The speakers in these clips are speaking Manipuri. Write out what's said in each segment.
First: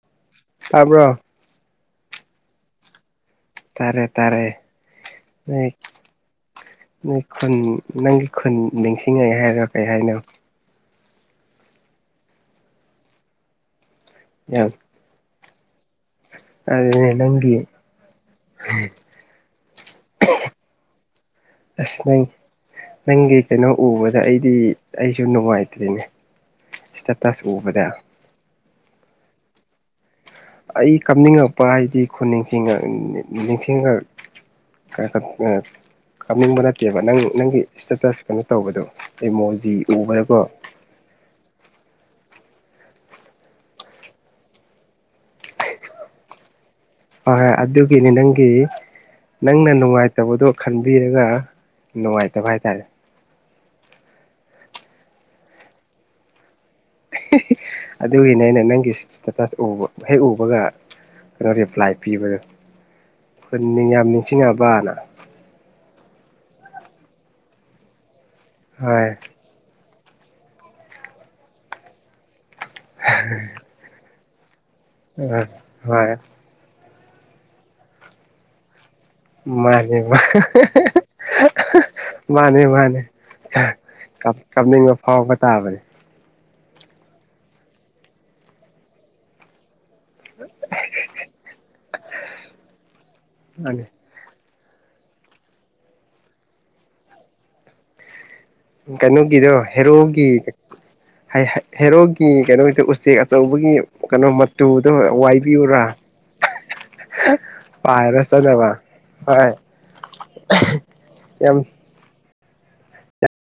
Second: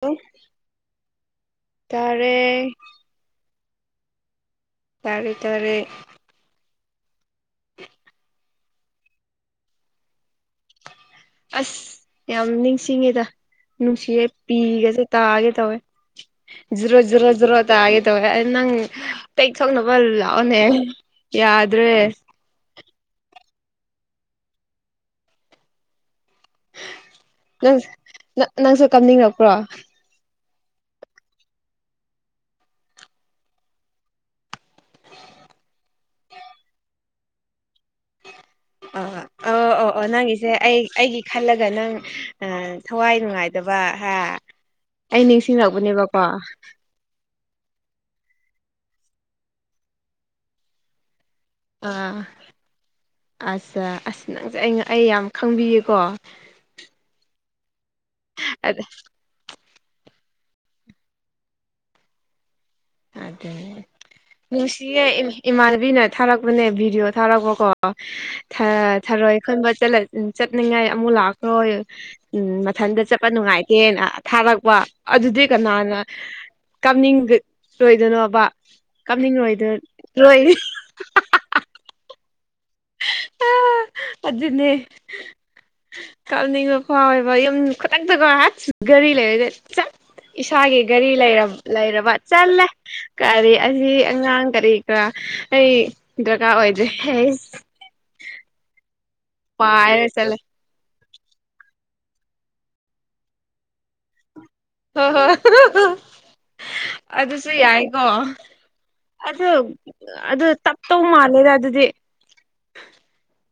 ꯍꯜꯂ‌ꯣ ꯇꯥꯕ꯭ꯔꯣ ꯇꯥꯔꯦ ꯇꯥꯔꯦ ꯇꯥꯔꯦ ꯇꯥꯔꯦ ꯅꯣꯏ ꯇꯥꯔꯦ ꯅꯣꯏ ꯈꯨꯟ ꯅꯪꯒꯤ ꯈꯨꯟ ꯅꯤꯡꯁꯤꯡꯉꯛꯑꯦ ꯍꯥꯏꯔꯣ ꯀꯩ ꯍꯥꯏꯅꯣ ꯑꯁ ꯌꯥꯝ ꯅꯤꯡꯁꯤꯡꯉꯦꯗ ꯅꯨꯡꯁꯤꯌꯦꯦ ꯌꯥꯝ ꯄꯤꯒꯁꯦ ꯇꯥꯒꯦ ꯇꯧꯋꯦ [inaudible] ꯖꯔꯣ ꯑꯗꯨꯅꯦ ꯖꯔꯣ ꯅꯪꯒꯤ ꯖꯔꯣ ꯇꯥꯒꯦ ꯇꯧꯋꯦ ꯑ ꯅꯪ ꯇꯦꯛ ꯁꯣꯛꯅꯕ ꯂꯥꯛꯑꯣꯅꯦ ꯌꯥꯗ꯭ꯔꯦ ꯑꯁ ꯅꯪ ꯅꯪꯒꯤ ꯀꯩꯅꯣ ꯎꯕꯗ ꯑꯩꯗꯤ ꯑꯩꯁꯨ ꯅꯨꯡꯉꯥꯏꯇ꯭ꯔꯤꯅꯦ ꯏꯁꯇꯦꯇꯁ ꯅꯪ ꯎꯕꯗ ꯅꯪꯁꯨ ꯀꯝꯅꯤꯡꯉꯛꯄ꯭ꯔꯣ ꯑꯩ ꯀꯞꯅꯤꯡꯉꯛꯄ ꯍꯥꯏꯗꯤ ꯈꯨ ꯅꯤꯡꯁꯤꯡꯉ ꯅꯤꯡꯁꯤꯡꯉ ꯈꯪꯅꯤꯡꯕ ꯅꯠꯇꯦꯕ ꯅꯪ ꯅꯪꯒꯤ ꯏꯁꯇꯦꯇꯁ ꯀꯩꯅꯣ ꯇꯧꯕꯗꯣ ꯑ ꯑꯩ ꯑꯣ ꯃꯣꯖꯤ ꯑꯣ ꯑꯣ ꯎꯕꯗꯀꯣ ꯅꯪꯒꯤꯁꯦ ꯑꯩ ꯑꯩꯒꯤ ꯈꯜꯂꯒ ꯅꯪ ꯊꯋꯥꯏ ꯅꯨꯡꯉꯥꯏꯇꯕ ꯑꯩ ꯅꯤꯡꯁꯤꯡꯔꯛꯄꯅꯦꯕꯀꯣ ꯍꯣꯏ ꯍꯣꯏ ꯑꯗꯨꯒꯤꯅꯤ ꯅꯪꯒꯤ ꯅꯪꯅ ꯅꯨꯡꯉꯥꯏꯇꯕꯗꯣ ꯈꯟꯕꯤꯔꯒ ꯑꯥ ꯅꯨꯡꯉꯥꯏꯇꯕ ꯍꯥꯏꯇꯥꯔꯦ ꯑꯠꯆꯥ ꯑꯁ ꯅꯪꯁꯦ ꯑꯩ ꯑꯩ ꯌꯥꯝ ꯈꯪꯕꯤꯌꯦꯀꯣ ꯑꯗꯨꯒꯤꯅꯦ ꯑꯩꯅ ꯅꯪꯒꯤ ꯏꯁꯇꯦꯇꯁ ꯎꯕ ꯍꯦꯛ ꯎꯕꯒ ꯀꯩꯅꯣ ꯔꯤꯄ꯭ꯂꯥꯏ ꯄꯤꯕꯗꯣ ꯈ ꯑꯗꯨꯅꯦ ꯌꯥꯝ ꯅꯤꯡꯁꯤꯡꯉꯕꯅ ꯅꯨꯡꯁꯤꯌꯦ ꯏꯃꯥꯟꯅꯕꯤꯅ ꯊꯥꯔꯛꯄꯅꯦ ꯚꯤꯗꯤꯑꯣ ꯊꯥꯔꯛꯄꯀꯣ ꯍꯣꯏ ꯊꯥꯔꯣꯏ ꯑꯟꯕ ꯆꯠꯅꯤꯡꯉꯥꯏ ꯑꯃꯨꯛ ꯂꯥꯛꯈ꯭ꯔꯣꯏ ꯎꯝ ꯃꯊꯟꯇ ꯆꯠꯄ ꯅꯨꯡꯉꯥꯏꯇ ꯍꯦꯟꯅ ꯊꯥꯔꯛꯄ ꯑꯗꯨꯗꯤ ꯀꯅꯥꯅꯣ ꯍꯣꯏ ꯀꯥꯞꯅꯤꯡꯔꯣꯏꯗꯣꯏꯅꯣꯕ ꯀꯥꯞꯅꯤꯡꯔꯣꯏꯗ ꯃꯥꯅꯤ ꯃꯥ ꯔꯣꯏ ꯃꯥꯅꯤ ꯃꯥꯅꯤ ꯀꯥꯞꯅꯤꯡꯕ ꯐꯥꯎꯕ ꯇꯥꯕꯅꯦ ꯀꯥꯎꯅꯤꯡꯕ ꯐꯥꯎꯋꯦꯕ ꯌꯨꯝ ꯈꯨꯇꯛꯇꯀ ꯒꯥꯔꯤ ꯂꯩꯔꯗꯤ ꯏꯁꯥꯒꯤ ꯒꯥꯔꯤ ꯂꯩꯔꯕ ꯆꯜꯂꯦ ꯒꯥꯔꯤ ꯃꯥꯅꯦ ꯑꯁꯤ ꯑꯉꯥꯡ ꯀꯔꯤ ꯀꯔꯥ ꯑꯩ ꯗꯔꯀꯥꯔ ꯑꯣꯏꯗ꯭ꯔꯦ ꯑꯩ ꯀꯩꯅꯣꯒꯤꯗꯣ ꯄꯥꯏꯔ ꯍꯦꯔꯣꯒꯤ ꯆꯠꯂꯦ ꯍꯦꯔꯣꯛꯒꯤ ꯀꯩꯅꯣꯒꯤꯗ ꯎꯆꯦꯛ ꯑꯆꯧꯕꯒꯤ ꯀꯩꯅꯣ ꯇꯨꯗ ꯍꯣꯏ ꯍꯣꯏ ꯋꯥꯏꯕꯤꯌꯨꯔꯥ ꯑꯗꯨꯁꯨ ꯌꯥꯏꯀꯣ ꯄꯥꯏꯔ ꯆꯠꯅꯕ ꯑꯗꯨ ꯍꯣꯏ ꯑꯗꯨ ꯇꯞꯇꯧ ꯃꯥꯜꯂꯦꯗ ꯌꯥꯝ ꯑꯗꯨꯗꯤ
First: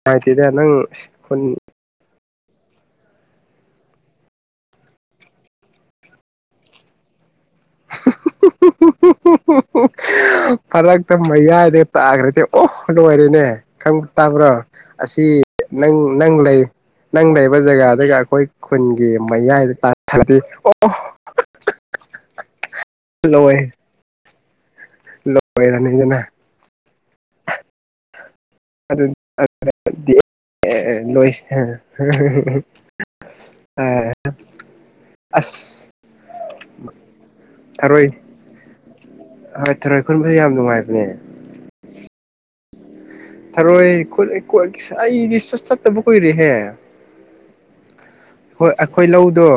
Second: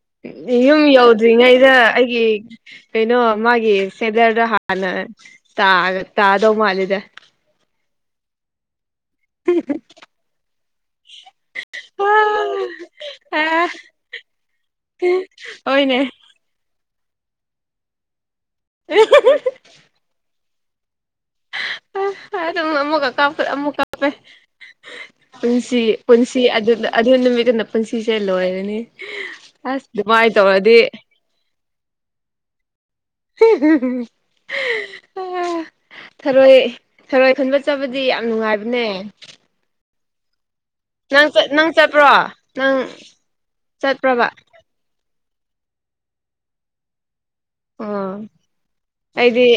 ꯅꯨꯡꯉꯥꯏꯇꯦꯗ ꯅꯪ ꯌꯨꯝ ꯈꯨꯟ ꯌꯧꯗ꯭ꯔꯤꯉꯩꯗ ꯑꯩꯒꯤ ꯀꯩꯅꯣ ꯃꯥꯒꯤ ꯁꯦꯂꯔꯗ ꯍꯥꯟꯅ ꯇꯥꯗꯧ ꯃꯥꯜꯂꯤꯗ [inaudible] ꯎ ꯎ ꯐꯔꯛꯇ ꯃꯌꯥꯏꯗ ꯇꯥꯈ꯭ꯔꯗꯤꯦ ꯑꯣꯍ ꯑ ꯂꯣꯏꯔꯦꯅꯦ ꯈꯪꯕ ꯇꯥꯕ꯭ꯔꯣ ꯑꯁꯤ ꯅꯪ ꯍꯣꯏꯅꯦ ꯅꯪ ꯂꯩ ꯅꯪ ꯂꯩꯕ ꯖꯒꯥꯗꯒ ꯑꯩꯈꯣꯏ ꯈꯨꯟꯒꯤ ꯃꯌꯥꯏꯗ ꯇꯥꯗꯤ ꯑꯣ ꯗ ꯑꯃꯨꯛꯀ ꯀꯥꯞꯄ ꯂꯣꯏ ꯑꯃꯨꯛ ꯀꯥꯞꯄꯦ ꯄꯨꯟꯁꯤ ꯂꯣꯏꯔꯅꯤꯗꯅ ꯄꯨꯟꯁꯤ ꯑꯗꯨꯗ ꯑꯗꯤꯅ ꯃꯃꯤ ꯅꯄꯟꯁꯤ ꯆꯦꯜ ꯂꯔꯦ ꯑꯗꯨ ꯂꯣꯏꯁ ꯑ ꯑꯁ ꯊꯔꯣꯏ ꯊꯔꯣꯏ ꯈꯨꯟꯕꯠ ꯆꯕꯗꯤ ꯊꯔꯣꯏ ꯌꯥꯝ ꯅꯨꯡꯉꯥꯏꯕꯅꯦ ꯍꯣꯏ ꯊꯔ ꯑꯩꯈ ꯈꯨꯟꯕꯁꯨ ꯌꯥꯝ ꯅꯨꯡꯉꯥꯏꯕ ꯅꯪ ꯅꯪ ꯆꯠꯄ꯭ꯔꯣ ꯅꯪ ꯊꯔꯣꯏ ꯆꯠꯄ꯭ꯔꯕ ꯑꯩꯗꯤꯠ ꯆꯠꯇꯕ ꯀꯨꯏꯔꯦꯍꯦ ꯑꯣ ꯍꯣꯏ ꯑꯩꯈꯣꯏ ꯑꯩꯗꯤ ꯂꯧꯗꯣ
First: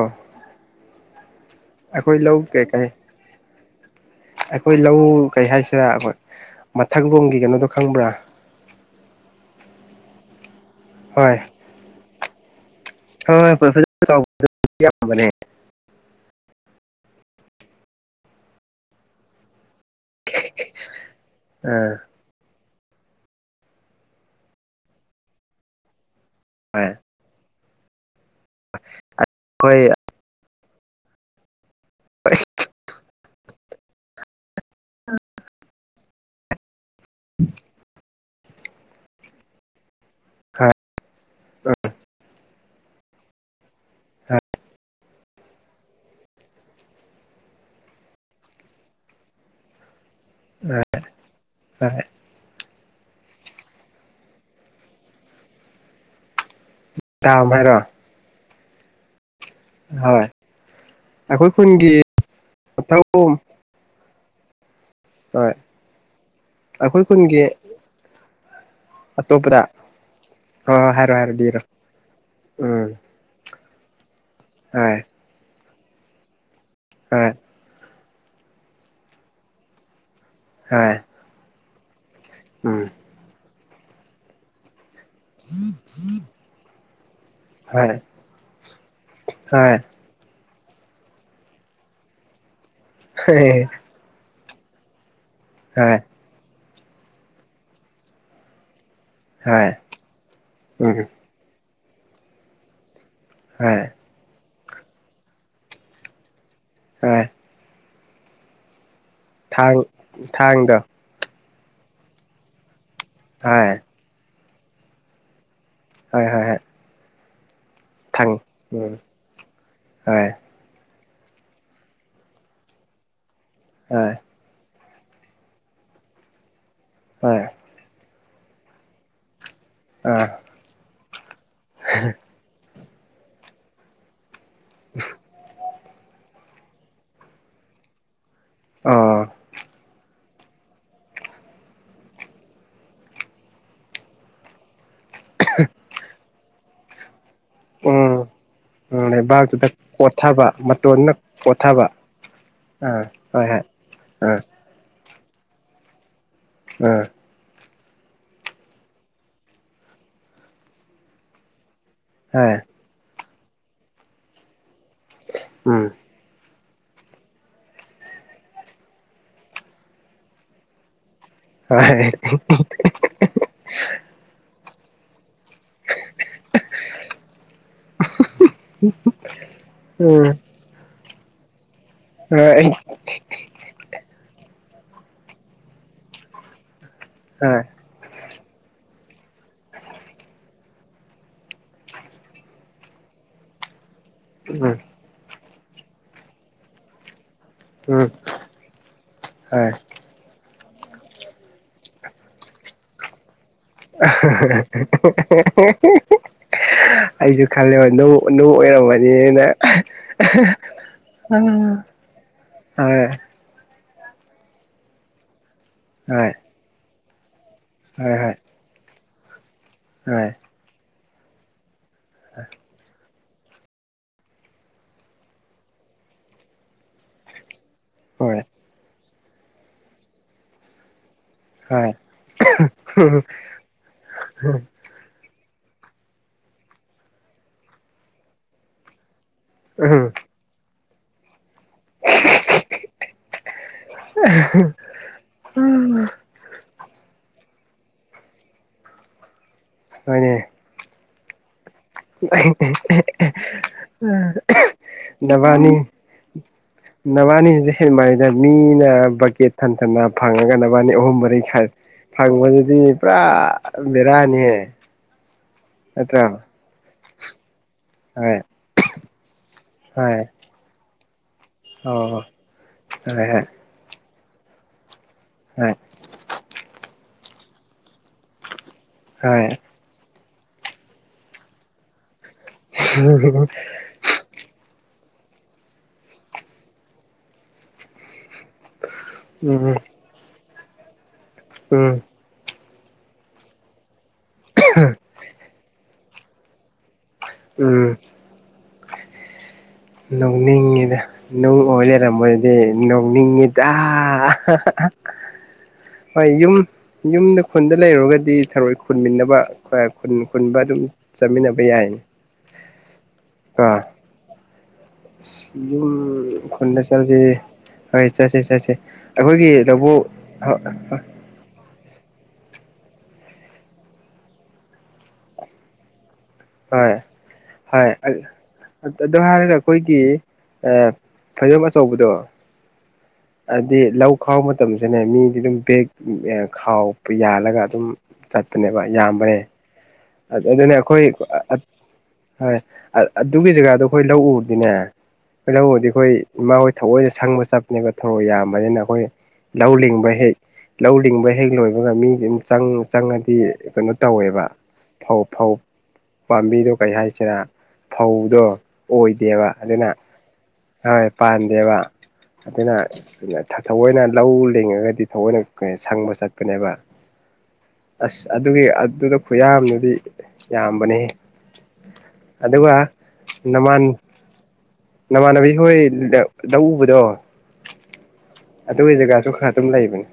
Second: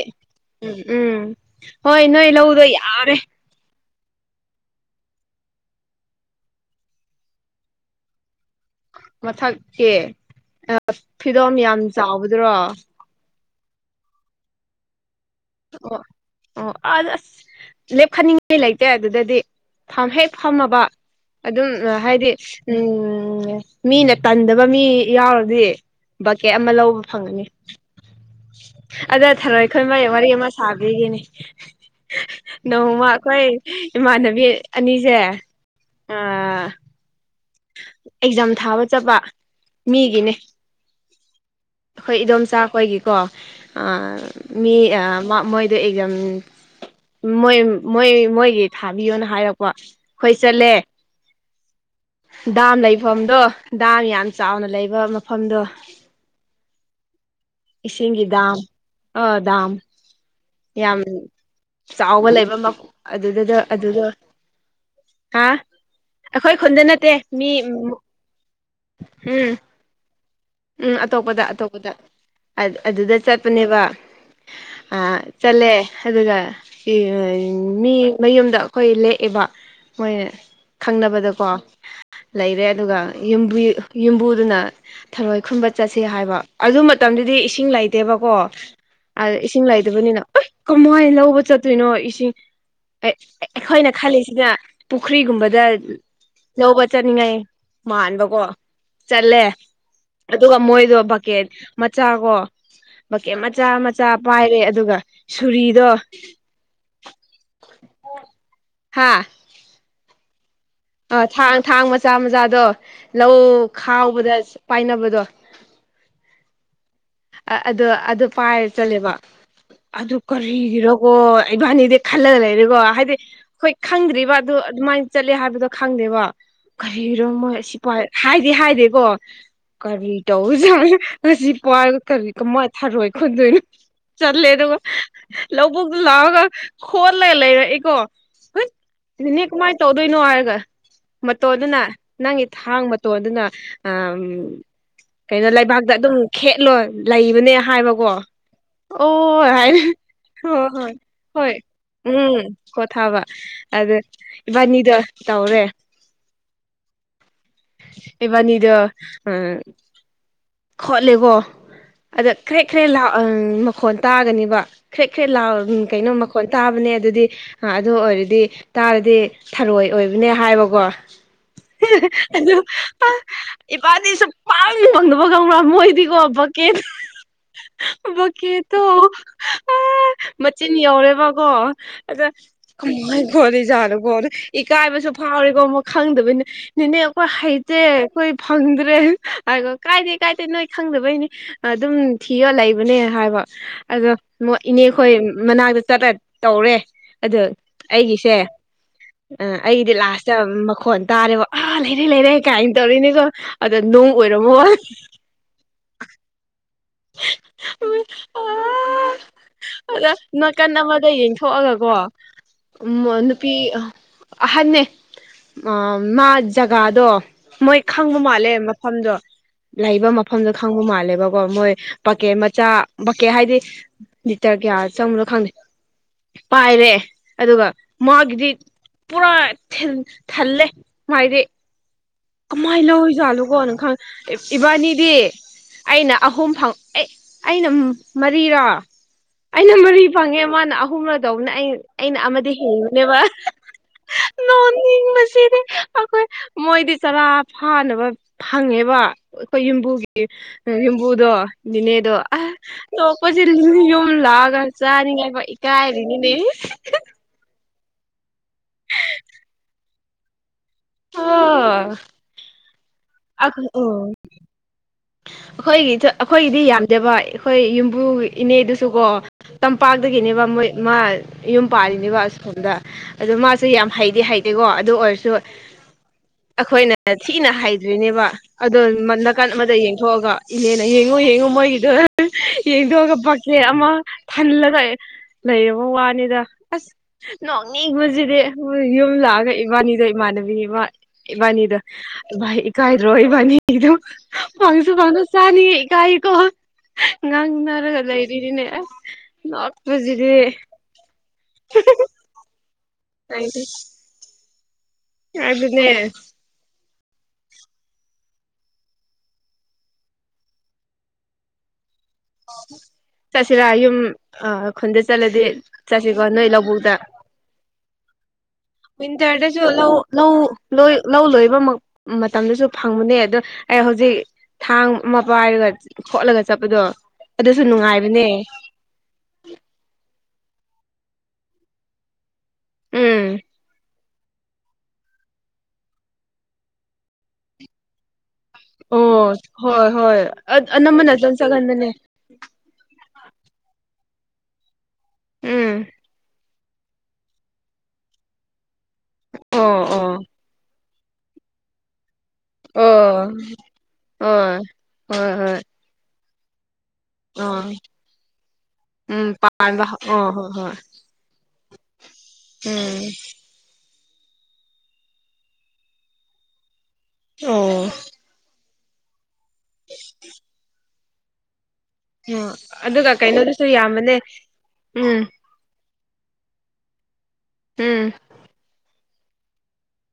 ꯎꯝ ꯍꯣꯏ ꯑꯩꯈꯣꯏ ꯅꯣꯏ ꯂꯧ ꯂꯧꯗꯣ ꯀꯩ ꯀꯩ ꯌꯥꯔꯦ ꯑꯩꯈꯣꯏ ꯂꯧ ꯀꯩ ꯍꯥꯏꯁꯤꯔꯥ ꯑꯩꯈꯣꯏ ꯃꯊꯛꯂꯣꯝꯒꯤ ꯀꯩꯅꯣꯗꯣ ꯈꯪꯕ꯭ꯔꯥ ꯃꯊꯛꯀꯤ ꯍꯣꯏ ꯐꯤꯗꯣꯝ ꯌꯥꯝ ꯆꯥꯎꯕꯗ꯭ꯔꯣ ꯍꯣꯏ ꯍꯣꯏꯣꯦꯅꯦ ꯑꯣ ꯑꯣ ꯑ ꯑꯁ ꯂꯦꯞꯈꯅꯤꯡꯉꯥꯏ ꯂꯩꯇꯦ ꯑꯗꯨꯗꯗꯤ ꯐꯝ ꯍꯦꯛ ꯐꯝꯃꯕ ꯑꯗꯨꯝ ꯑꯥ ꯍꯥꯏꯗꯤ ꯎꯝ ꯃꯤꯅ ꯇꯟꯗꯕ ꯃꯤ ꯌꯥꯎꯔꯗꯤ ꯕꯛꯀꯦꯠ ꯑꯃ ꯍꯣꯏ ꯂꯧꯕ ꯐꯪꯒꯅꯤ ꯑꯗ ꯊꯔꯣꯏ ꯑꯩꯈꯣꯏ ꯃꯌꯦꯛ ꯋꯥꯔꯤ ꯑꯃ ꯁꯥꯕꯤꯈꯤꯅꯤ ꯅꯧꯃ ꯑꯩꯈꯣꯏ ꯏꯃꯥꯟꯅꯕꯤ ꯑꯅꯤꯁꯦ ꯑ ꯎꯝ ꯑꯦꯛꯖꯥꯝ ꯊꯥꯕ ꯆꯠꯄ ꯃꯤꯒꯤꯅꯦ ꯈꯥ ꯑꯩꯈꯣꯏ ꯏꯗꯣꯝꯆꯥ ꯑꯩꯣꯏꯒꯤꯀꯣ ꯃꯤ ꯃꯣꯏꯗꯣ ꯑꯦꯖꯝ ꯃꯣꯏ ꯃꯣꯏ ꯃꯣꯏꯒꯤ ꯊꯥꯕꯤꯌꯣꯅ ꯍꯥꯏꯔꯛꯄ ꯑꯩꯈꯣꯏ ꯆꯠꯂꯦ ꯍ ꯗꯥꯝ ꯂꯩꯐꯝꯗꯣ ꯗꯥꯝ ꯌꯥꯝ ꯆꯥꯎꯅ ꯂꯩꯕ ꯃꯐꯝꯗꯣ ꯇ ꯑꯃꯔ ꯁꯤꯒꯤꯗꯥꯝ ꯑ ꯝ ꯍꯣꯏ ꯌꯥꯝ ꯑꯩꯈꯣꯏ ꯈꯨꯟꯒꯤ ꯆꯥꯎꯕ ꯂꯩꯕ ꯑꯗꯨ ꯃꯊꯛꯂꯣꯝ ꯑꯗꯨꯗꯣ ꯍꯥ ꯍꯣꯏ ꯑꯩꯈꯣꯏ ꯈꯨꯟꯗ ꯅꯠꯇꯦ ꯃꯤ ꯎꯝ ꯑꯇꯣꯞꯄꯗ ꯍꯣꯏ ꯍꯣꯏ ꯎꯝ ꯍꯥꯏꯔꯣ ꯍꯥꯏꯔꯣ ꯑꯇꯣꯞꯄꯗ ꯂꯤꯔꯣ ꯑꯇꯣꯞꯄꯗ ꯎꯝ ꯑꯗꯨꯗ ꯆꯠ ꯆꯄꯅꯦꯕ ꯍꯣꯏ ꯆꯠꯂꯦ ꯑꯗꯨꯒ ꯍꯣꯏ ꯃꯤ ꯃꯌꯨꯝꯗ ꯑꯩꯈꯣꯏ ꯂꯦꯛꯑꯦꯕ ꯃꯣꯏ ꯍꯣꯏ ꯈꯪꯅꯕꯗꯀꯣ ꯂꯩꯔꯦ ꯎꯝ ꯑꯗꯨꯒꯕꯨ ꯌꯨꯝꯕꯨꯗꯨꯅ ꯊꯔꯣꯏ ꯈꯨꯨꯝꯕ ꯆꯠꯁꯤ ꯍꯥꯏꯕ ꯑꯗꯨ ꯃꯇꯝꯗꯨꯗꯤ ꯏꯁꯤꯡ ꯍꯣꯏ ꯂꯩꯇꯦꯕꯀꯣ ꯑꯗ ꯏꯁꯤꯡ ꯍꯣꯏ ꯂꯩꯗꯕꯅꯤꯅ ꯑꯦ ꯀꯃꯥꯏꯅ ꯂꯧꯕ ꯆꯠꯇꯣꯏꯅꯣ ꯏꯁꯤꯡ ꯍꯣꯏ ꯑꯩꯈꯣꯏꯅ ꯈꯜꯂꯤꯁꯤꯅ ꯄꯨꯈ꯭ꯔꯤꯒꯨꯝꯕꯗ ꯂꯧꯕ ꯆꯠꯅꯤꯡꯉꯥꯏ ꯃꯥꯟꯕꯀꯣ ꯆꯠꯂꯦ ꯍꯣꯏ ꯑꯗꯨꯒ ꯃꯣꯏꯗꯣ ꯎꯝ ꯕꯛꯀꯦꯠ ꯃꯆꯥ ꯀꯣ ꯕꯛꯀꯦꯠ ꯃꯆꯥ ꯍꯣꯏ ꯃ ꯆꯥ ꯄꯥꯏꯔꯦ ꯑꯗꯨꯒ ꯁꯨꯔꯤꯗꯣ ꯍꯣꯏ ꯍꯥꯥ ꯊꯥꯡ ꯊꯥꯡꯗ ꯑ ꯊꯥꯡ ꯊꯥꯡ ꯃꯆꯥ ꯃꯆꯥꯗꯣ ꯂꯧ ꯍꯣꯏ ꯈꯥꯎꯕꯗ ꯄꯥꯏꯅꯕꯗꯣ ꯍꯣꯏ ꯍꯣꯏ ꯍꯣꯏ ꯑꯗꯨ ꯑꯗꯨ ꯊꯥꯡ ꯄꯥꯏꯔ ꯎꯝ ꯆꯠꯂꯦꯕ ꯑꯗꯨ ꯍꯣꯏ ꯀꯔꯣꯀꯣ ꯏꯕꯥꯅꯤꯗꯤ ꯈꯜꯂꯒ ꯂꯩꯔꯀꯣ ꯍꯥꯏꯗꯤ ꯑꯩꯈꯣꯏ ꯍꯣꯏ ꯈꯪꯗ꯭ꯔꯤꯕ ꯑꯗꯨ ꯑꯗꯨꯃꯥꯏꯅ ꯆꯠꯂꯦ ꯍꯥꯏꯕꯗꯣ ꯈꯪꯗꯦꯕ ꯀꯔꯤꯔꯣ ꯍꯣꯏ ꯃꯣꯏ ꯍꯥꯏꯗꯤ ꯍꯥꯏꯗꯦꯀꯣ ꯀꯔꯤ ꯑꯥ ꯇꯧꯁ ꯀꯔꯤ ꯀꯃꯅ ꯊꯥꯔꯣꯏ ꯈꯣꯟꯗꯣꯏꯅꯣ ꯆꯠꯂꯦ ꯑꯗꯨꯒ ꯛ ꯂꯥꯎꯑꯣꯒ ꯈꯣꯣꯟ ꯂꯩ ꯂꯩ ꯏꯀꯣ ꯍꯣꯏ ꯑꯣ ꯏꯅꯦ ꯀꯃꯥꯏꯅ ꯇꯧꯗꯣꯏꯅꯣ ꯍꯥꯏꯔꯒ ꯃꯇꯣꯟꯗꯨꯅ ꯅꯪꯒꯤ ꯊꯥꯡ ꯃꯇꯣꯟꯗꯨꯅ ꯎ ꯀꯩꯅꯣ ꯂꯩꯕꯥꯛꯇ ꯑꯗꯨꯝ ꯈꯦꯠꯂꯣ ꯂꯩꯕꯅꯦ ꯍꯥꯏꯕꯀꯣ ꯎ ꯑꯣ ꯂꯩꯕꯥꯛꯇꯨꯗ ꯍꯥꯏꯅ ꯀꯣꯊꯕ ꯍꯣꯏ ꯍꯣꯏ ꯃꯇꯣꯟꯅ ꯍꯣꯏ ꯀꯣꯊꯕ ꯎꯝ ꯈꯣ ꯑꯥ ꯊꯥꯕ ꯍꯣꯏ ꯍꯣꯏ ꯑꯗꯨ ꯑꯥ ꯏꯕꯥꯅꯤꯗ ꯇꯧꯔꯦ ꯎꯝ ꯑꯦꯕꯥꯅꯤꯗ ꯑ ꯈꯣꯠꯂꯦꯕꯣ ꯑꯗ ꯑꯥ ꯍꯣꯏ ꯈꯔꯦ ꯈ꯭ꯔꯦ ꯂꯥꯛ ꯃꯈꯣꯟ ꯇꯥꯒꯅꯦꯕ ꯈ꯭ꯔꯦ ꯈ꯭ꯔꯦꯠ ꯂꯥꯎ ꯎꯝ ꯀꯩꯅꯣ ꯃꯈꯣꯟ ꯇꯥꯕꯅꯦ ꯑꯗꯨꯗꯤ ꯑꯗꯨ ꯑꯣꯏꯔꯗꯤ ꯇꯥꯔꯗꯤ ꯊꯔꯣꯏ ꯑꯣꯏꯕꯅꯦ ꯍꯥꯏꯕꯀꯣ ꯍꯣꯏ ꯑꯗꯨ ꯏꯄꯥꯗꯤ ꯁꯨꯝ ꯄꯥꯝꯅ ꯐꯪꯗꯕ ꯀꯧꯔ꯭ꯔꯥ ꯃꯣꯏꯗꯤꯒꯣ ꯕꯛꯀꯦꯠ ꯕꯛꯀꯦꯠꯇꯣ ꯎꯝ ꯑꯥ ꯆꯤꯟ ꯌꯧꯔꯦꯕꯀꯣ ꯑꯗꯨꯒ ꯍꯣꯏ ꯀꯩꯅꯣ ꯍꯥꯏꯖꯤ ꯀꯣ ꯂꯤꯖꯥꯠꯗꯀꯣ ꯑꯗꯨ ꯏꯀꯥꯏꯕꯁꯨ ꯐꯥꯎꯔꯤꯀꯣ ꯑꯃ ꯈꯪꯗꯕꯅꯤ ꯅꯦꯅꯦ ꯑꯩꯈꯣꯏ ꯍꯣꯏ ꯍꯩꯇꯦ ꯑꯩꯈꯣꯏ ꯐꯪꯗ꯭ꯔꯦ ꯍꯥꯏꯒꯣ ꯀꯥꯏꯗꯦ ꯀꯥꯏꯗꯦ ꯅꯣꯏ ꯈꯪꯗꯕꯩꯅꯤ ꯑꯗꯨꯝ ꯊꯤꯌꯣ ꯂꯩꯕꯅꯦ ꯍꯥꯏꯕ ꯑꯗꯣ ꯃꯣꯏ ꯎꯝ ꯏꯅꯦꯈꯣꯏ ꯃꯅꯥꯛꯇ ꯆꯠꯂ ꯇꯧꯔꯦ ꯑꯗꯨ ꯎꯝ ꯑꯩꯒꯤꯁꯦ ꯑꯥ ꯍꯣꯏ ꯑꯩꯒꯤꯗꯤ ꯂꯥꯁ ꯃꯈꯣꯟ ꯇꯥꯔꯦꯕ ꯑꯥ ꯂꯩꯔꯦ ꯂꯩꯔꯦ ꯀꯥꯏꯅ ꯇꯧꯔꯤꯅꯦꯀꯣ ꯑꯗꯣ ꯅꯨꯡ ꯑꯣꯏꯔꯝꯃꯣ [unintelligible] ꯑꯩꯖꯨ ꯈꯜꯂꯦꯕ ꯅꯨꯡ ꯅꯨꯡ ꯑꯣꯏꯔꯝꯃꯅꯤꯅ ꯑꯗ ꯅꯥꯀꯟ ꯑꯃꯗ ꯌꯦꯡꯊꯣꯛꯑꯒꯀꯣ ꯑꯥ ꯅꯨꯄꯤ ꯑꯍꯟꯅꯦ ꯃꯥ ꯍꯣꯏ ꯖꯒꯥꯗꯣ ꯃꯣꯏ ꯍꯣꯏ ꯈꯪꯕ ꯃꯥꯜꯂꯦ ꯃꯐꯝꯗꯣ ꯂꯩꯕ ꯍꯣꯏ ꯃꯐꯝꯗꯣ ꯈꯪꯕ ꯃꯥꯜꯂꯦꯕꯀꯣ ꯃꯣꯏ ꯕꯛꯀꯦꯠ ꯃꯆꯥ ꯕꯛꯀꯦꯠ ꯍꯥꯏꯗꯤ ꯂꯤꯇꯔ ꯀꯌꯥ ꯆꯪꯕꯅꯣ ꯈꯪꯗꯦ ꯄꯥꯏꯔꯦ ꯑꯗꯨꯒ ꯍꯣꯏ ꯃꯥꯒꯤꯗꯤ ꯄꯨꯔꯥ ꯊꯜꯂꯦ ꯃꯥꯒꯤꯗꯤ ꯍꯣꯏ ꯀꯃꯥꯏꯟ ꯂꯧꯖꯥꯠꯂꯨꯀꯣ ꯅ ꯈꯪ ꯏꯕꯥꯅꯤꯗꯤ ꯑꯩꯅ ꯑꯍꯨꯝ ꯐꯪ ꯑꯩꯅ ꯃꯔꯤꯔꯥ ꯑꯩ [unintelligible] ꯐꯪꯉꯦ ꯃꯥꯅ ꯑꯍꯨꯝꯂꯗꯧꯕꯅꯦ ꯑꯩ ꯑꯩꯅ ꯑꯃꯗꯤ ꯍꯤꯡꯉꯨꯅꯦꯕ ꯅꯣꯅꯤꯡꯕꯁꯤꯗꯤ ꯑꯈꯣꯏ ꯃꯣꯏꯗꯤ ꯆꯔꯥ ꯐꯥꯅꯕ ꯐꯪꯉꯦꯕ ꯑꯩꯈꯣꯏ ꯌꯨꯝꯕꯨꯒꯤ ꯍꯣꯏꯅꯦ ꯌꯨꯝꯕꯨꯗꯣ ꯅꯤꯅꯦꯗꯣ ꯑꯥ ꯅꯣꯛꯄꯁꯤꯗꯤ ꯌꯨꯝ ꯂꯥꯛꯑꯒ ꯆꯥꯅꯤꯡꯉꯦꯕ ꯏꯀꯥꯏꯔꯤꯅꯤꯅꯦ ꯅꯕꯥꯅꯤꯖꯦ ꯍꯦꯟꯃꯟꯂꯤꯗ ꯃꯤꯅ ꯕꯛꯀꯦꯠ ꯊꯟꯊꯟ ꯅ ꯐꯪꯉꯒ ꯅꯕꯅꯤ ꯑꯅꯤ ꯑꯍꯨꯝ ꯃꯔꯤ ꯈꯛ ꯑꯣ ꯐꯪꯕꯗꯨꯗꯤ ꯄꯨꯔꯥ ꯕꯦꯔꯥꯅꯤꯍꯦ ꯑꯩꯈꯣꯏꯒꯤ ꯅꯠꯇ꯭ꯔꯣ ꯑꯩꯈꯣꯏꯒꯤꯗꯤ ꯌꯥꯝꯗꯕ ꯑꯩꯈꯣꯏ ꯌꯨꯝꯕꯨ ꯍꯣꯏ ꯏꯅꯦꯗꯨꯁꯨ ꯀꯣ ꯍꯣꯏ ꯇꯝꯄꯥꯛꯇꯗꯒꯤꯅꯦꯕ ꯃꯣꯏ ꯃꯥ ꯌꯨꯝ ꯄꯥꯜꯂꯤꯅꯦꯕ ꯑꯣ ꯑꯁꯣꯝꯗ ꯍꯣꯏ ꯑꯗꯣ ꯍꯣꯏ ꯃꯥꯁꯦ ꯌꯥꯝ ꯍꯩꯗꯤ ꯍꯩꯇꯦꯀꯣ ꯑꯗꯨ ꯑꯣꯏꯔꯁꯨ ꯑꯥ ꯑꯩꯈꯣꯏꯅ ꯊꯤꯅ ꯍꯥꯗꯔꯤꯅꯦꯕ ꯑꯗꯣ ꯅꯥꯀꯟ ꯍꯣꯏ ꯑꯃꯗ ꯌꯦꯡꯊꯣꯛꯑꯒ ꯏꯅꯦꯅ ꯌꯦꯡꯉꯨ ꯌꯦꯡꯉꯨ ꯃꯣꯏꯒꯤꯗꯣ ꯌꯦꯡꯗꯣꯛꯑꯒ ꯕꯛꯀꯦ ꯑꯃ ꯊꯜꯂꯒ ꯂꯩꯔꯕ ꯋꯥꯅꯤꯗ ꯑꯁ ꯅꯣꯡꯅꯤꯡꯕꯁꯤꯗꯤ ꯍꯣꯏ ꯌꯨꯝ ꯂꯥꯛꯑꯒ ꯎꯝ ꯏꯕꯥꯅꯤꯗ ꯏꯃꯥꯟꯅꯕꯤꯅꯤ ꯑꯃ ꯏꯕꯥꯅꯤꯗꯣ ꯎꯝ ꯚꯥꯥꯏ ꯏꯀꯥꯏꯗꯔꯣ ꯏꯕꯅꯤꯒꯤꯗꯣ ꯐꯪꯁꯨ ꯐꯪ ꯆꯅꯤ ꯏꯀꯥꯏ ꯀꯣ ꯉꯪ ꯎꯝ ꯅꯔꯒ ꯂꯩꯔꯤꯅꯤꯅꯦ ꯑꯁ ꯅꯣꯛꯄꯖꯤꯗꯤ ꯉꯤꯗ ꯅꯨꯡ ꯑꯣꯏ ꯂꯩꯔꯝꯝꯕꯗꯨꯗꯤ ꯅꯣꯡꯅꯤꯡꯉꯤꯗ ꯑꯗꯨꯅꯦ ꯍꯣꯏ ꯌꯨꯝ ꯌꯨꯝꯗ ꯈꯨꯟꯗ ꯂꯩꯔꯨꯔꯒꯗꯤ ꯊꯔꯣꯏ ꯈꯨꯟꯃꯤꯟꯅꯕ ꯈꯨꯟ ꯈꯨꯟꯕ ꯑꯗꯨꯝ ꯆꯠꯃꯤꯟꯅꯕ ꯌꯥꯏ ꯆꯠꯁꯤꯔ ꯌꯨꯝ ꯑꯥ ꯈꯨꯟꯗ ꯆꯠꯂꯗꯤ ꯆꯠꯁꯤꯀꯣ ꯌꯨꯝ ꯅꯣꯏ ꯈꯨꯟꯗ ꯂꯧꯕꯨꯛꯇ ꯆꯠꯁꯤ ꯍꯣꯏ ꯆꯠꯁꯦ ꯆꯠꯁꯦ ꯑꯩꯈꯣꯏꯒꯤ ꯋꯤꯟꯇꯔꯗꯁꯨ ꯂꯧ ꯂꯧꯕꯨꯛ ꯂꯧ ꯂꯧ ꯂꯣꯏꯕꯃꯛ ꯃꯇꯝꯗꯨꯁꯨ ꯐꯪꯕꯅꯦ ꯑꯗꯣ ꯑꯩ ꯍꯧꯖꯤꯛ ꯊꯥꯡ ꯑꯃ ꯄꯥꯏꯔꯒ ꯈꯣꯠꯂꯒ ꯆꯞꯄꯗꯣ ꯍꯣꯏ ꯍꯣꯏ ꯑꯗꯨ ꯑꯗꯨ ꯍꯥꯏꯔꯒ ꯑꯩꯈꯣꯏꯒꯤ ꯐꯩꯖꯣꯝ ꯑꯆꯧꯕꯗꯣ ꯎꯝ ꯍꯥꯏꯗꯤ ꯂꯧ ꯈꯥꯎꯕ ꯃꯇꯝꯁꯨꯅꯦ ꯃꯤꯗꯤ ꯑꯗꯨꯝ ꯕꯦꯛ ꯈꯥꯎ ꯌꯥꯜꯂꯒ ꯑꯗꯨꯝ ꯆꯠꯄꯅꯦꯕ ꯑꯣ ꯌꯥꯝꯕꯅꯦ ꯍꯣꯏ ꯍꯣꯏ ꯑꯗꯨꯅ ꯑꯩꯈꯣꯏ ꯑꯅꯝꯕꯅ ꯑꯗꯨꯝ ꯆꯠꯒꯟꯗꯅꯦ ꯍꯣꯏ ꯑꯗꯨꯒꯤ ꯖꯒꯥꯗꯣ ꯑꯩꯈꯣꯏ ꯂꯧꯎꯗꯤꯅꯦ ꯑꯩꯈꯣꯏ ꯎꯝ ꯂꯧꯎꯗꯤ ꯑꯩꯈꯣꯏ ꯏꯃꯥ ꯊꯑꯣꯏꯅ ꯁꯪꯕ ꯆꯠꯄꯅꯦꯕ ꯊꯣꯔꯣꯛ ꯌꯥꯝꯕꯅꯤꯅ ꯑꯩꯈꯣꯏ ꯂꯧ ꯑꯣ ꯂꯤꯡꯕ ꯑꯣ ꯍꯦꯛ ꯂꯧ ꯂꯤꯡꯕ ꯍꯦꯛ ꯂꯣꯏꯕꯒ ꯃꯤꯗꯤ ꯑꯗꯨꯝ ꯑꯣ ꯆꯪꯉꯗꯤ ꯀꯩꯅꯣ ꯇꯧꯋꯦꯕ ꯍꯣꯏ ꯐꯧ ꯍꯣꯏ ꯐꯧ ꯄꯥꯝꯕꯤꯗꯣ ꯀꯩ ꯍꯥꯏ ꯑꯥ ꯐꯧꯗꯣ ꯑꯣꯏꯗꯦꯕ ꯑꯗꯨꯅ ꯑꯣ ꯍꯣꯏ ꯍꯣꯏ ꯄꯥꯟꯗꯦꯕ ꯑꯗꯨꯅ ꯎꯝ ꯊꯑꯣꯏꯅ ꯂꯧ ꯂꯤꯡꯉꯒꯗꯤ ꯊꯑꯣꯏꯅ ꯁꯪꯕ ꯆꯠ ꯅꯦꯕ ꯑꯣ ꯑꯁ ꯑꯗꯨꯒꯤ ꯑꯗꯨꯗ ꯈꯨꯌꯥ ꯗꯤ ꯌꯥꯝꯕꯅꯦ ꯎꯝ ꯑꯗꯨꯒ ꯀꯩꯅꯣꯗꯨꯁꯨ ꯅꯃꯥꯟ ꯌꯥꯝꯕꯅꯦ ꯎꯝ ꯅꯃꯥꯟꯅꯕꯤ ꯍꯣꯏꯗ ꯂꯧ ꯎꯕꯗꯣ ꯎꯝ ꯑꯗꯨꯒꯤ ꯖꯒꯥꯁꯨ ꯈꯔ ꯑꯗꯨꯝ ꯂꯩꯕꯅꯤ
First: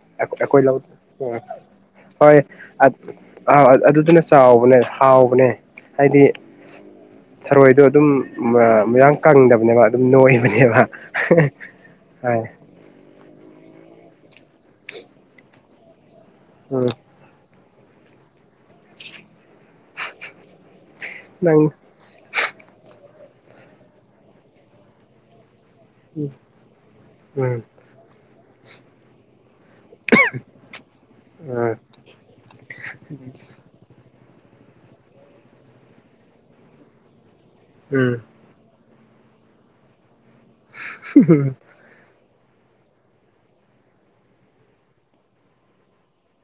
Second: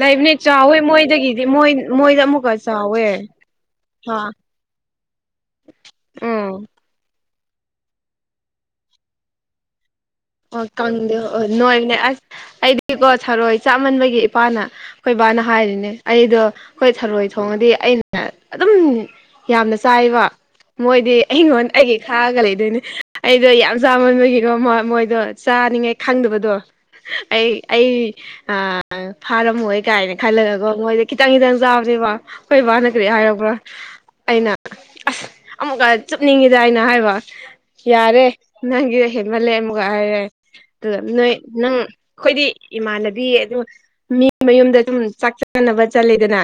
ꯂꯩꯕꯅꯦ ꯑꯩꯣꯏ ꯆꯥꯎꯋꯦ ꯂꯧ ꯃꯣꯏꯗꯒꯤꯗꯤ ꯃꯣꯏ ꯃꯣꯏꯗ ꯍ ꯑꯃꯨꯛꯀ ꯆꯥꯎꯋꯦ ꯑ ꯑ [inaudible] ꯑꯗꯨꯗꯨꯅ ꯑꯥ ꯆꯥꯎꯕꯅꯦ ꯍꯥꯎꯕꯅꯦ ꯍꯥꯏꯗꯤ ꯎꯝ ꯊꯥꯔꯣꯏꯗꯣ ꯑꯗꯨꯝ ꯃꯣꯏꯔꯥꯡ ꯀꯪꯗꯕꯅꯦꯕ ꯑꯗꯨꯝ ꯅꯣꯏ ꯑꯣ ꯀꯪꯗꯦ ꯍꯣꯢ ꯅꯣꯏꯕꯅꯦ ꯑꯁ ꯑꯩꯀꯣ ꯊꯔꯣꯏ ꯆꯥꯃꯟꯕꯒꯤ ꯏꯄꯥꯅ ꯑꯩꯈꯣꯏ ꯏꯕꯥꯅ ꯍꯥꯏꯔꯤꯅꯦ ꯑꯩꯗꯣ ꯎꯝ ꯑꯩꯈꯣꯏ ꯊꯔꯣꯏ ꯊꯣꯡꯉꯗꯤ ꯑꯩꯅ ꯑꯗꯨꯝ ꯌꯥꯝꯅ ꯆꯥꯏꯕ ꯃꯣꯏꯗꯤ ꯅꯪ ꯑꯩꯉꯣꯟ ꯑꯩꯒꯤ ꯈꯥꯑꯒ ꯂꯩꯗꯣꯏꯅꯦ ꯑꯩꯗꯣ ꯌꯥꯝ ꯆꯥꯃꯟꯕꯒꯤꯅꯣ ꯃꯣꯏ ꯃꯣꯏꯗꯣ ꯆꯥꯅꯤꯡꯉꯥꯏ ꯎꯝ ꯈꯪꯗꯕꯗꯣ ꯑꯩ ꯎꯝ ꯑꯩ ꯐꯥꯔꯝꯃꯣꯏ ꯀꯥꯏꯅ ꯈꯥꯜꯂꯛꯒꯒꯣ ꯃꯣꯏꯗꯤ ꯈꯤꯇꯪ ꯈꯤꯇꯪ ꯆꯥꯕꯅꯦꯕ ꯈꯣꯏ ꯕꯥꯅ ꯀꯔꯤ ꯍꯥꯏꯔꯕ꯭ꯔꯥ ꯑꯩꯅ ꯑꯁ ꯑꯃꯨꯛꯀ ꯆꯨꯞꯅꯤꯡꯉꯤꯗ ꯑꯩꯅ ꯍꯥꯏꯕ ꯎꯝ ꯌꯥꯔꯦ ꯅꯪꯒꯤꯗꯣ ꯍꯦꯟꯃꯜꯂꯦ ꯍꯥꯢꯔꯛꯑꯦ ꯑꯗꯣ ꯅꯪ ꯑꯩꯈꯣꯏꯗꯤ ꯏꯃꯥꯟꯅꯕꯤ ꯑꯗꯨꯝ ꯃꯤ ꯃꯌꯨꯝꯗ ꯑꯗꯨꯝ ꯆꯥꯛ ꯆꯥꯅꯕ ꯆꯠꯂꯦꯗꯅ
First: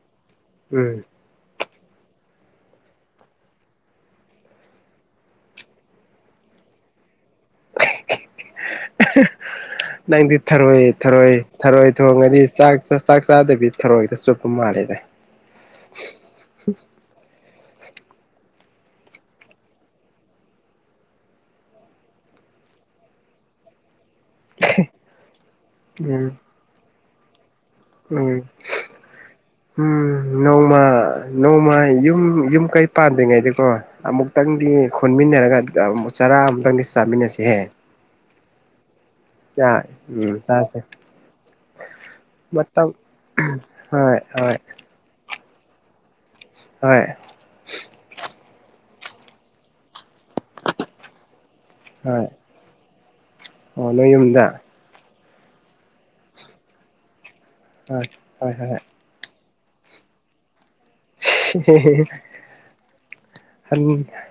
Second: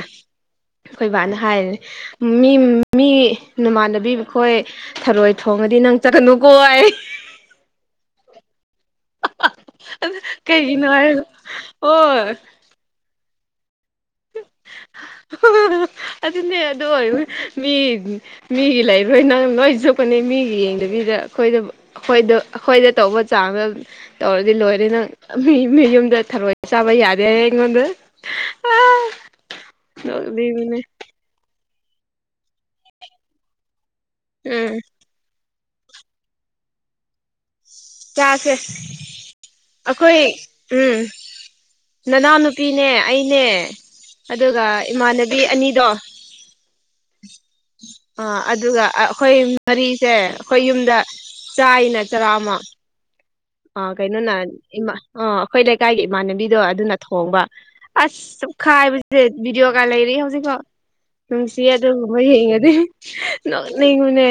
ꯎꯝ ꯅ ꯍꯥꯏꯔꯤꯅꯦ ꯃꯤ ꯃꯤ ꯅꯃꯥꯟꯅꯕꯤ ꯈꯣꯏ ꯊꯔꯣꯏ ꯊꯣꯡꯉꯗꯤ ꯅꯪ ꯆꯠꯒꯅꯨꯀꯣ ꯅꯪꯗꯤ ꯊꯔꯣꯏ ꯀꯩꯒꯤꯅꯣ ꯍꯥꯏꯔꯒ ꯊꯔꯣꯏ ꯊꯔꯣꯏ ꯍꯣꯏ ꯊꯣꯡꯉꯗꯤ ꯆꯥꯛ ꯆ ꯆꯥꯛ ꯆꯥꯗꯕꯤ ꯈꯥꯛꯇ ꯆꯨꯞꯄ ꯃꯥꯜꯂꯦꯗ ꯑꯗꯨꯅꯦ ꯑꯗꯨ ꯑꯣꯏ ꯃꯤ ꯃꯤꯒꯤ ꯂꯩꯔꯣꯏ ꯅꯪ ꯂꯣꯏ ꯆꯨꯞꯀꯅꯤ ꯃꯤꯒꯤ ꯌꯦꯡꯗꯕꯤꯗ ꯑꯩꯈꯣꯏꯗ ꯑꯩꯈꯣꯏꯗ ꯑꯩꯈꯣꯏꯗ ꯇꯧꯕ ꯆꯥꯡꯗ ꯇꯧꯔꯗꯤ ꯂꯣꯏꯔꯦ ꯅꯪ ꯃꯤ ꯃꯤ ꯌꯨꯝꯗ ꯎꯝ ꯊꯔꯣꯏ ꯆꯥꯕ ꯌꯥꯗꯦ ꯑꯩꯉꯣꯟꯗ ꯎꯝ ꯎꯝ ꯅꯣꯛꯅꯤꯡꯕꯅꯦ ꯅꯣꯡꯃ ꯅꯣꯡꯃ ꯌꯨꯝ ꯌꯨꯝ ꯀꯩ ꯄꯥꯟꯗ꯭ꯔꯤꯉꯩꯗꯤꯀꯣ ꯑꯃꯨꯛꯇꯪꯗꯤ ꯎꯝ ꯄꯨꯟꯃꯤꯟꯅꯔꯒ ꯑꯃ ꯆꯔꯥ ꯑꯃꯨꯛꯇꯪꯗꯤ ꯆꯥꯃꯤꯟꯅꯁꯤꯍꯦ ꯆꯥꯁꯦ ꯑꯩꯈꯣꯏ ꯎꯝ ꯆꯥꯁꯦ ꯎꯝ ꯅꯅꯥꯎꯅꯨꯄꯤꯅꯦ ꯃꯇꯝ ꯑꯩꯅꯦ ꯍꯣꯏ ꯍꯣꯏ ꯑꯗꯨꯒ ꯏꯃꯥꯟꯅꯕꯤ ꯑꯅꯤꯗꯣ ꯍꯣꯢ ꯑ ꯑꯗꯨꯒ ꯑꯩꯈꯣꯏ ꯃꯔꯤꯁꯦ ꯑꯩꯈꯣꯏ ꯌꯨꯝꯗ ꯆꯥꯥꯏꯅ ꯍꯣꯏ ꯆꯔꯥ ꯑꯃ ꯑ ꯑꯣ ꯅꯣꯏ ꯀꯩꯅꯣꯅꯥ ꯌꯨꯝꯗ ꯑꯥ ꯑꯩꯈꯣꯏ ꯂꯩꯀꯥꯏꯒꯤ ꯏꯃꯥꯟꯅꯕꯤꯗꯣ ꯑꯗꯨꯅ ꯊꯣꯡꯕ ꯍꯣꯏ ꯑꯁ ꯍꯣꯏ ꯍꯣꯏ ꯆꯨꯞꯈꯥꯏꯕꯁꯦ ꯕꯤꯗꯤꯑꯣ ꯀꯥ ꯂꯩꯔꯤ ꯍꯧꯖꯤꯛꯐꯥꯎ ꯅꯨꯡꯁꯤ ꯑꯗꯨꯒꯨꯝꯕ ꯌꯦꯡꯉꯗꯤ ꯅꯣꯛꯅꯤꯡꯕꯅꯦ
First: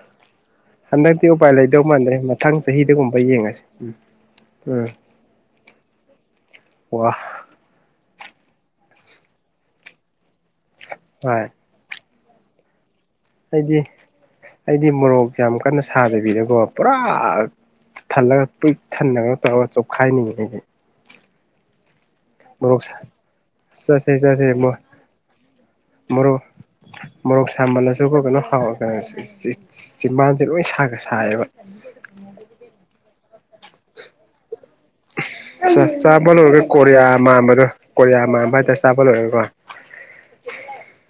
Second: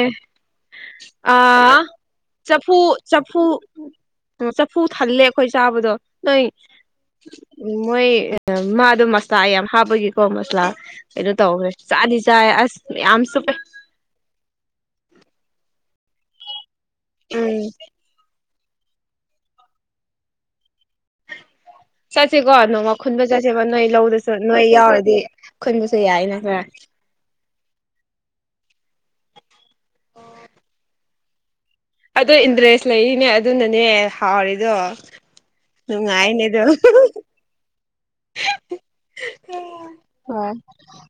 ꯍꯟꯗꯛꯇꯤ ꯎꯄꯥꯏ ꯑ ꯂꯩꯗꯧ ꯃꯥꯟꯗ꯭ꯔꯦ ꯃꯊꯪ ꯆꯐꯨ ꯆꯍꯤꯗꯒꯨꯝꯕ ꯆꯐꯨ ꯌꯦꯡꯉꯁꯤ ꯎꯝ ꯆꯐꯨ ꯎꯝ ꯊꯜꯂꯦ ꯑꯩꯈꯣꯏ ꯆꯥꯕꯗꯣ ꯅꯣꯏ ꯋꯥ ꯎ ꯃꯣꯏ ꯃꯥꯗꯣ ꯃꯁꯂꯥ ꯌꯥꯝ ꯍꯥꯞꯄꯒꯤꯀꯣ ꯃꯁꯂꯥ ꯀꯩꯅꯣ ꯍꯣꯏ ꯇꯧꯋꯦ ꯁꯥꯗꯤ ꯆ ꯑꯁ ꯌꯥꯝꯁꯨ ꯑꯩꯗꯤ ꯑꯩꯗꯤ ꯃꯣꯔꯣꯛꯁꯦ ꯌꯥꯝ ꯀꯟꯅ ꯁꯥꯗꯕꯤꯗꯀꯣ ꯄꯨꯔꯥ ꯎꯝ ꯊꯜꯂꯒ ꯄꯨꯏꯛ ꯊꯟꯅꯒ ꯇꯧꯔꯒ ꯆꯣꯈꯥꯏꯅꯤꯡꯉꯦꯁꯦ ꯆꯠꯁꯤꯀꯣ ꯃꯣꯔꯣꯛ ꯅꯣꯡꯃ ꯈꯨꯟꯕ ꯆꯠꯁꯦꯕ ꯅꯣꯏ ꯆꯠꯁꯦ ꯂꯧꯗꯨꯁꯨ ꯆꯠꯁꯦ ꯅꯣꯏ ꯌꯥꯎꯔꯗꯤ ꯈꯨꯟꯕꯁꯨ ꯌꯥꯏꯅ ꯃꯣꯔꯣꯛ ꯈꯔ ꯃꯣꯔꯣꯛ ꯁꯥꯃꯜꯂꯁꯨꯀꯣ ꯀꯩꯅꯣ ꯍ ꯀ ꯆꯤꯝꯕꯥꯟꯁꯦ ꯂꯣꯏ ꯁꯥꯒ ꯁꯥꯏꯌꯦꯕ ꯑꯗ ꯏꯟꯇꯔꯦꯁ ꯂꯩꯔꯤꯅꯦ ꯑꯗꯨꯅꯅꯦ ꯍꯥꯎꯔꯤꯗꯣ ꯆꯥꯕ ꯅꯨꯡꯉꯥꯏꯅꯦ ꯂꯣꯏꯔꯒ ꯑꯗꯣ ꯀꯣꯔꯤꯌꯥ ꯃꯝꯕꯗꯣ ꯀꯣꯔꯤꯌꯥ ꯃꯝꯕ ꯍꯥꯏꯇꯥꯔꯦ ꯆꯥꯕ ꯂꯣꯏꯔꯒꯀꯣ ꯍꯣꯏ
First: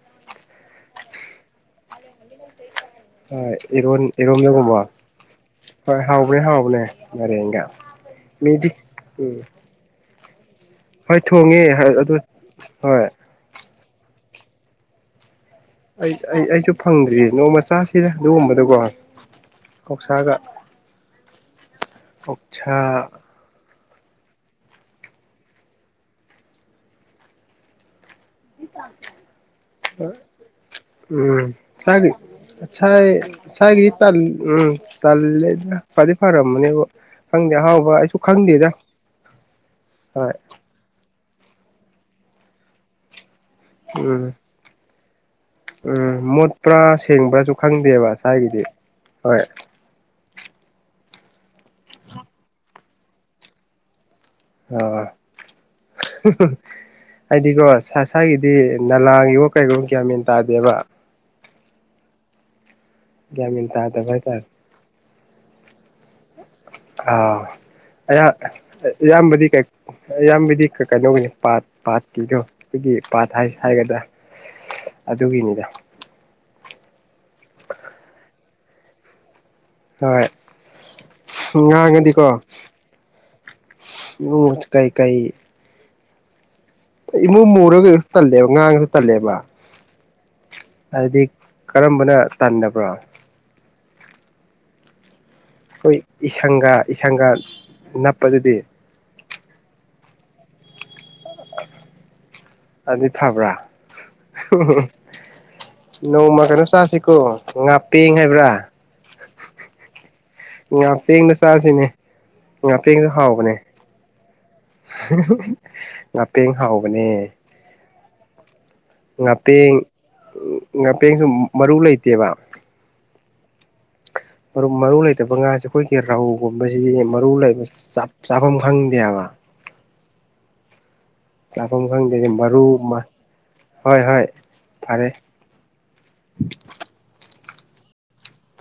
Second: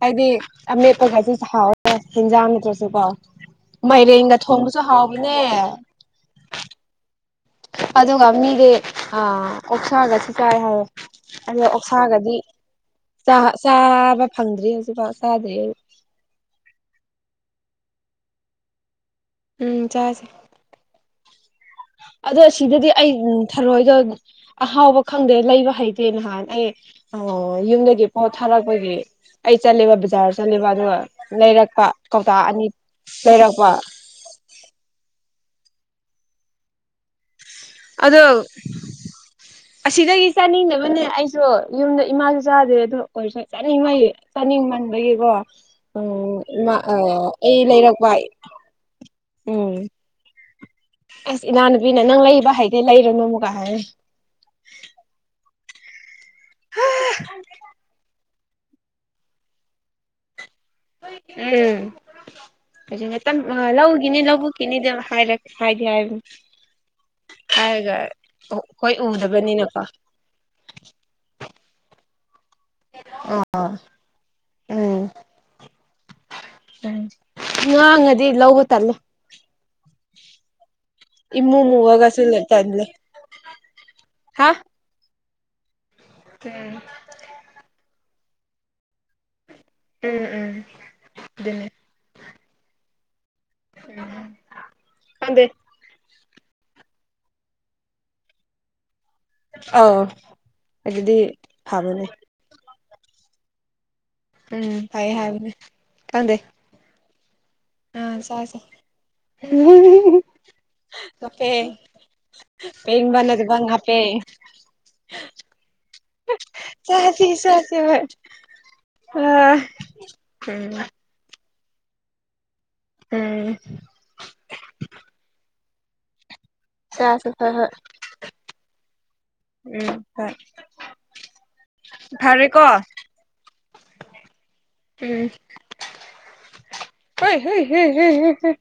ꯍꯥꯏꯗꯤ ꯑꯃꯦꯠꯄ ꯈꯩꯁꯨ ꯆꯥꯎꯋ ꯍꯦꯟꯖꯥꯡ ꯅꯠꯇ꯭ꯔꯁꯨ ꯀꯥꯎ ꯍꯣꯏ ꯏꯔꯣꯟ ꯃꯥꯏꯔꯦꯟꯒ ꯊꯣꯡꯕꯁꯨ ꯏꯔꯣꯝꯗꯒꯨꯝꯕ ꯍꯥꯎꯕꯅꯦ ꯍꯣꯏ ꯍꯥꯎꯕꯅꯦ ꯍꯥꯎꯕꯅꯦ ꯉꯔꯦꯡꯒ ꯑꯗꯨꯒ ꯃꯤꯗꯤ ꯑ ꯑꯣꯞꯊꯔꯒꯁꯨ ꯆꯥꯏ ꯍꯥꯏꯋꯦ ꯍꯣꯏ ꯊꯣꯡꯉꯦ ꯑꯗꯨ ꯍꯣꯏ ꯆꯥꯕ ꯐꯪꯗ꯭ꯔꯤ ꯍꯧꯖꯤꯛꯐꯥꯎ ꯆꯥꯗ꯭ꯔꯤ ꯑꯩ ꯑꯩ ꯑꯩꯁꯨ ꯐꯪꯗ꯭ꯔꯤꯌꯦ ꯅꯣꯡꯃꯆꯥꯁꯤꯗ ꯑꯗꯨꯒꯨꯝꯕꯗꯀꯣ ꯎꯝ ꯆꯥꯁꯦ ꯑꯣꯣꯛꯁꯥꯒ ꯑꯗꯣ ꯁꯤꯗꯗꯤ ꯑꯩ ꯊꯔꯣꯏꯗꯣ ꯑꯍꯥꯎꯕ ꯈꯪꯗꯦ ꯂꯩꯕ ꯍꯩꯇꯦ ꯅꯍꯥꯟ ꯑꯩ ꯌꯨꯝꯗꯒꯤ ꯑꯣ ꯊꯥꯔꯛꯄꯒꯤ ꯑꯩ ꯆꯠꯂꯦꯕ ꯕꯖꯥꯔ ꯆꯠꯂꯦꯕ ꯑꯗꯨꯒ ꯂꯩꯔꯛꯄ ꯀꯧꯇꯥ ꯑꯅꯤ ꯉꯥꯏ ꯂꯩꯔꯛꯄ ꯏꯁꯥꯏꯒꯤ ꯎꯝ ꯇꯜꯂꯦꯗ ꯐꯗꯤ ꯐꯔꯝꯃꯅꯦꯕ ꯑꯗꯣ ꯑꯁꯤꯗꯒꯤ ꯍꯣꯏ ꯆꯥꯅꯤꯡꯅꯕꯅꯦ ꯑꯩ ꯌꯨꯝꯗ ꯏꯃꯥꯁꯨ ꯆꯥꯗꯦ ꯑꯗꯨꯗꯣ ꯑꯣꯏꯔꯁꯨ ꯆꯥꯅꯤꯡꯉꯒꯤ ꯎꯝ ꯆꯥꯅꯤꯡꯃꯟꯕꯒꯤꯀꯣ ꯎꯝ ꯃꯣꯠꯄ꯭ꯔꯥ ꯁꯦꯡꯕ꯭ꯔꯥꯁꯨ ꯑꯩ ꯈꯪꯗꯦꯕ ꯂꯩꯔꯛꯄ ꯁꯥꯏꯒꯤꯗꯤ ꯍꯣꯏ ꯎꯝ ꯑꯁ ꯏꯅꯥꯅꯨꯄꯤꯅ ꯅꯪ ꯂꯩꯕ ꯍꯥꯏꯗꯤ ꯂꯩꯔꯨꯅꯨꯨꯒ ꯍꯥꯏꯔꯦ ꯑꯣ ꯍꯥꯏꯗꯤ ꯀꯣ ꯆ ꯉꯁꯥꯒꯤꯗꯤ ꯅꯂꯥꯒꯤꯕꯣ ꯀꯩꯒꯨꯝ ꯀꯌꯥ ꯃꯦꯟ ꯇꯥꯗꯦꯕ ꯎꯝ ꯒ꯭ꯌꯥꯟ ꯃꯦꯟ ꯇꯥꯗꯕ ꯂꯧꯎꯒꯤꯅꯤ ꯂ ꯍꯥꯏꯇꯥꯔꯦ ꯀꯤꯅꯤꯗ ꯈꯥꯏ ꯂ ꯈꯥꯏꯗ ꯍꯥꯏ ꯑ ꯑ ꯍꯣꯏ ꯌꯥꯝꯕꯤ ꯀ ꯎꯗꯕꯅꯤꯅꯀꯣ ꯏꯌꯥꯝꯕꯗꯤ ꯀꯩꯅꯣꯒꯤꯅꯤ ꯄꯥꯠ ꯄꯥꯠꯀꯤꯗꯣ ꯑꯩꯈꯣꯏꯒꯤ ꯄꯥꯊ ꯍꯥꯏꯁ ꯍꯥꯏꯒꯗ꯭ꯔꯥ ꯎꯝ ꯑꯗꯨꯒꯤꯅꯤꯗ ꯉꯥꯡꯉꯗꯤ ꯂꯧꯕ ꯇꯜꯂꯨ ꯍꯣꯏ ꯏꯃꯨ ꯃꯨꯔꯒꯁꯨ ꯉꯥꯡꯉꯗꯤꯀꯣ ꯇꯜꯂꯦ ꯎꯝ ꯀꯩꯀꯩ ꯐ ꯏꯃꯨꯡ ꯃꯨꯔꯒ ꯀꯩꯁꯨ ꯇꯜꯂꯦꯕ ꯉꯥꯡꯉꯁꯨ ꯇꯜꯂꯦꯕ ꯎꯝ ꯎꯝ ꯍꯥꯏꯗꯤ ꯑꯗꯨꯅꯦ ꯀꯔꯝꯕꯅ ꯇꯗꯕ꯭ꯔꯣ ꯎ ꯑꯗꯦ ꯑꯩꯈꯣꯏ ꯏꯁꯪꯒ ꯏꯁꯪꯒ ꯅꯞꯄꯗꯨꯗꯤ ꯑꯥꯎ ꯑꯗꯨꯗꯤ ꯐꯕꯅꯦ ꯑꯗꯨꯗꯤ ꯐꯥꯕ꯭ꯔꯥ ꯐꯩ ꯍꯥꯏꯕꯅꯦ ꯈꯪꯗꯦ ꯅꯣꯡꯃ ꯀꯩꯅꯣ ꯆꯁꯤꯀꯣ ꯑ ꯉꯥꯄꯦꯡ ꯍꯥꯏꯕ꯭ꯔꯥ ꯆꯥꯁꯦ ꯉꯥꯄꯦꯡꯗꯣ [unintelligible] ꯆꯥꯁꯤꯅꯦ ꯉꯥꯄꯦꯡꯁꯨ ꯄꯦꯡꯕ ꯅꯠꯇꯕ ꯉꯥꯞ [unintelligible] ꯉꯄꯦꯡ ꯍꯥꯎꯕꯅꯦ ꯆꯁꯤ ꯍꯣꯏ ꯑ ꯉꯥꯄꯦꯡ ꯉꯥꯄꯦꯡꯗꯨ ꯃꯔꯨ ꯂꯩꯇꯦꯕ ꯎꯝ ꯃꯔꯨ ꯃꯔꯨ ꯂꯩꯇꯕ ꯉꯥꯁꯦ ꯑꯩꯈꯣꯏꯒꯤ ꯔꯧ ꯒꯨꯝꯕꯁꯤꯗꯤ ꯆꯥꯁꯤ ꯃꯔꯨ ꯍꯣꯏ ꯂꯩꯕ ꯍꯣꯏ ꯆꯥꯐꯝ ꯈꯪꯗꯦꯕ ꯎꯝ ꯍꯣꯏ ꯆꯥꯐꯝ ꯈꯪꯗꯦ ꯃꯔꯨ ꯐꯔꯦꯀꯣ ꯍꯣꯏ ꯍꯣꯏ ꯐꯔꯦ [unintelligible] ꯍꯩ ꯍꯩ ꯍꯦ ꯍꯦ ꯍꯦ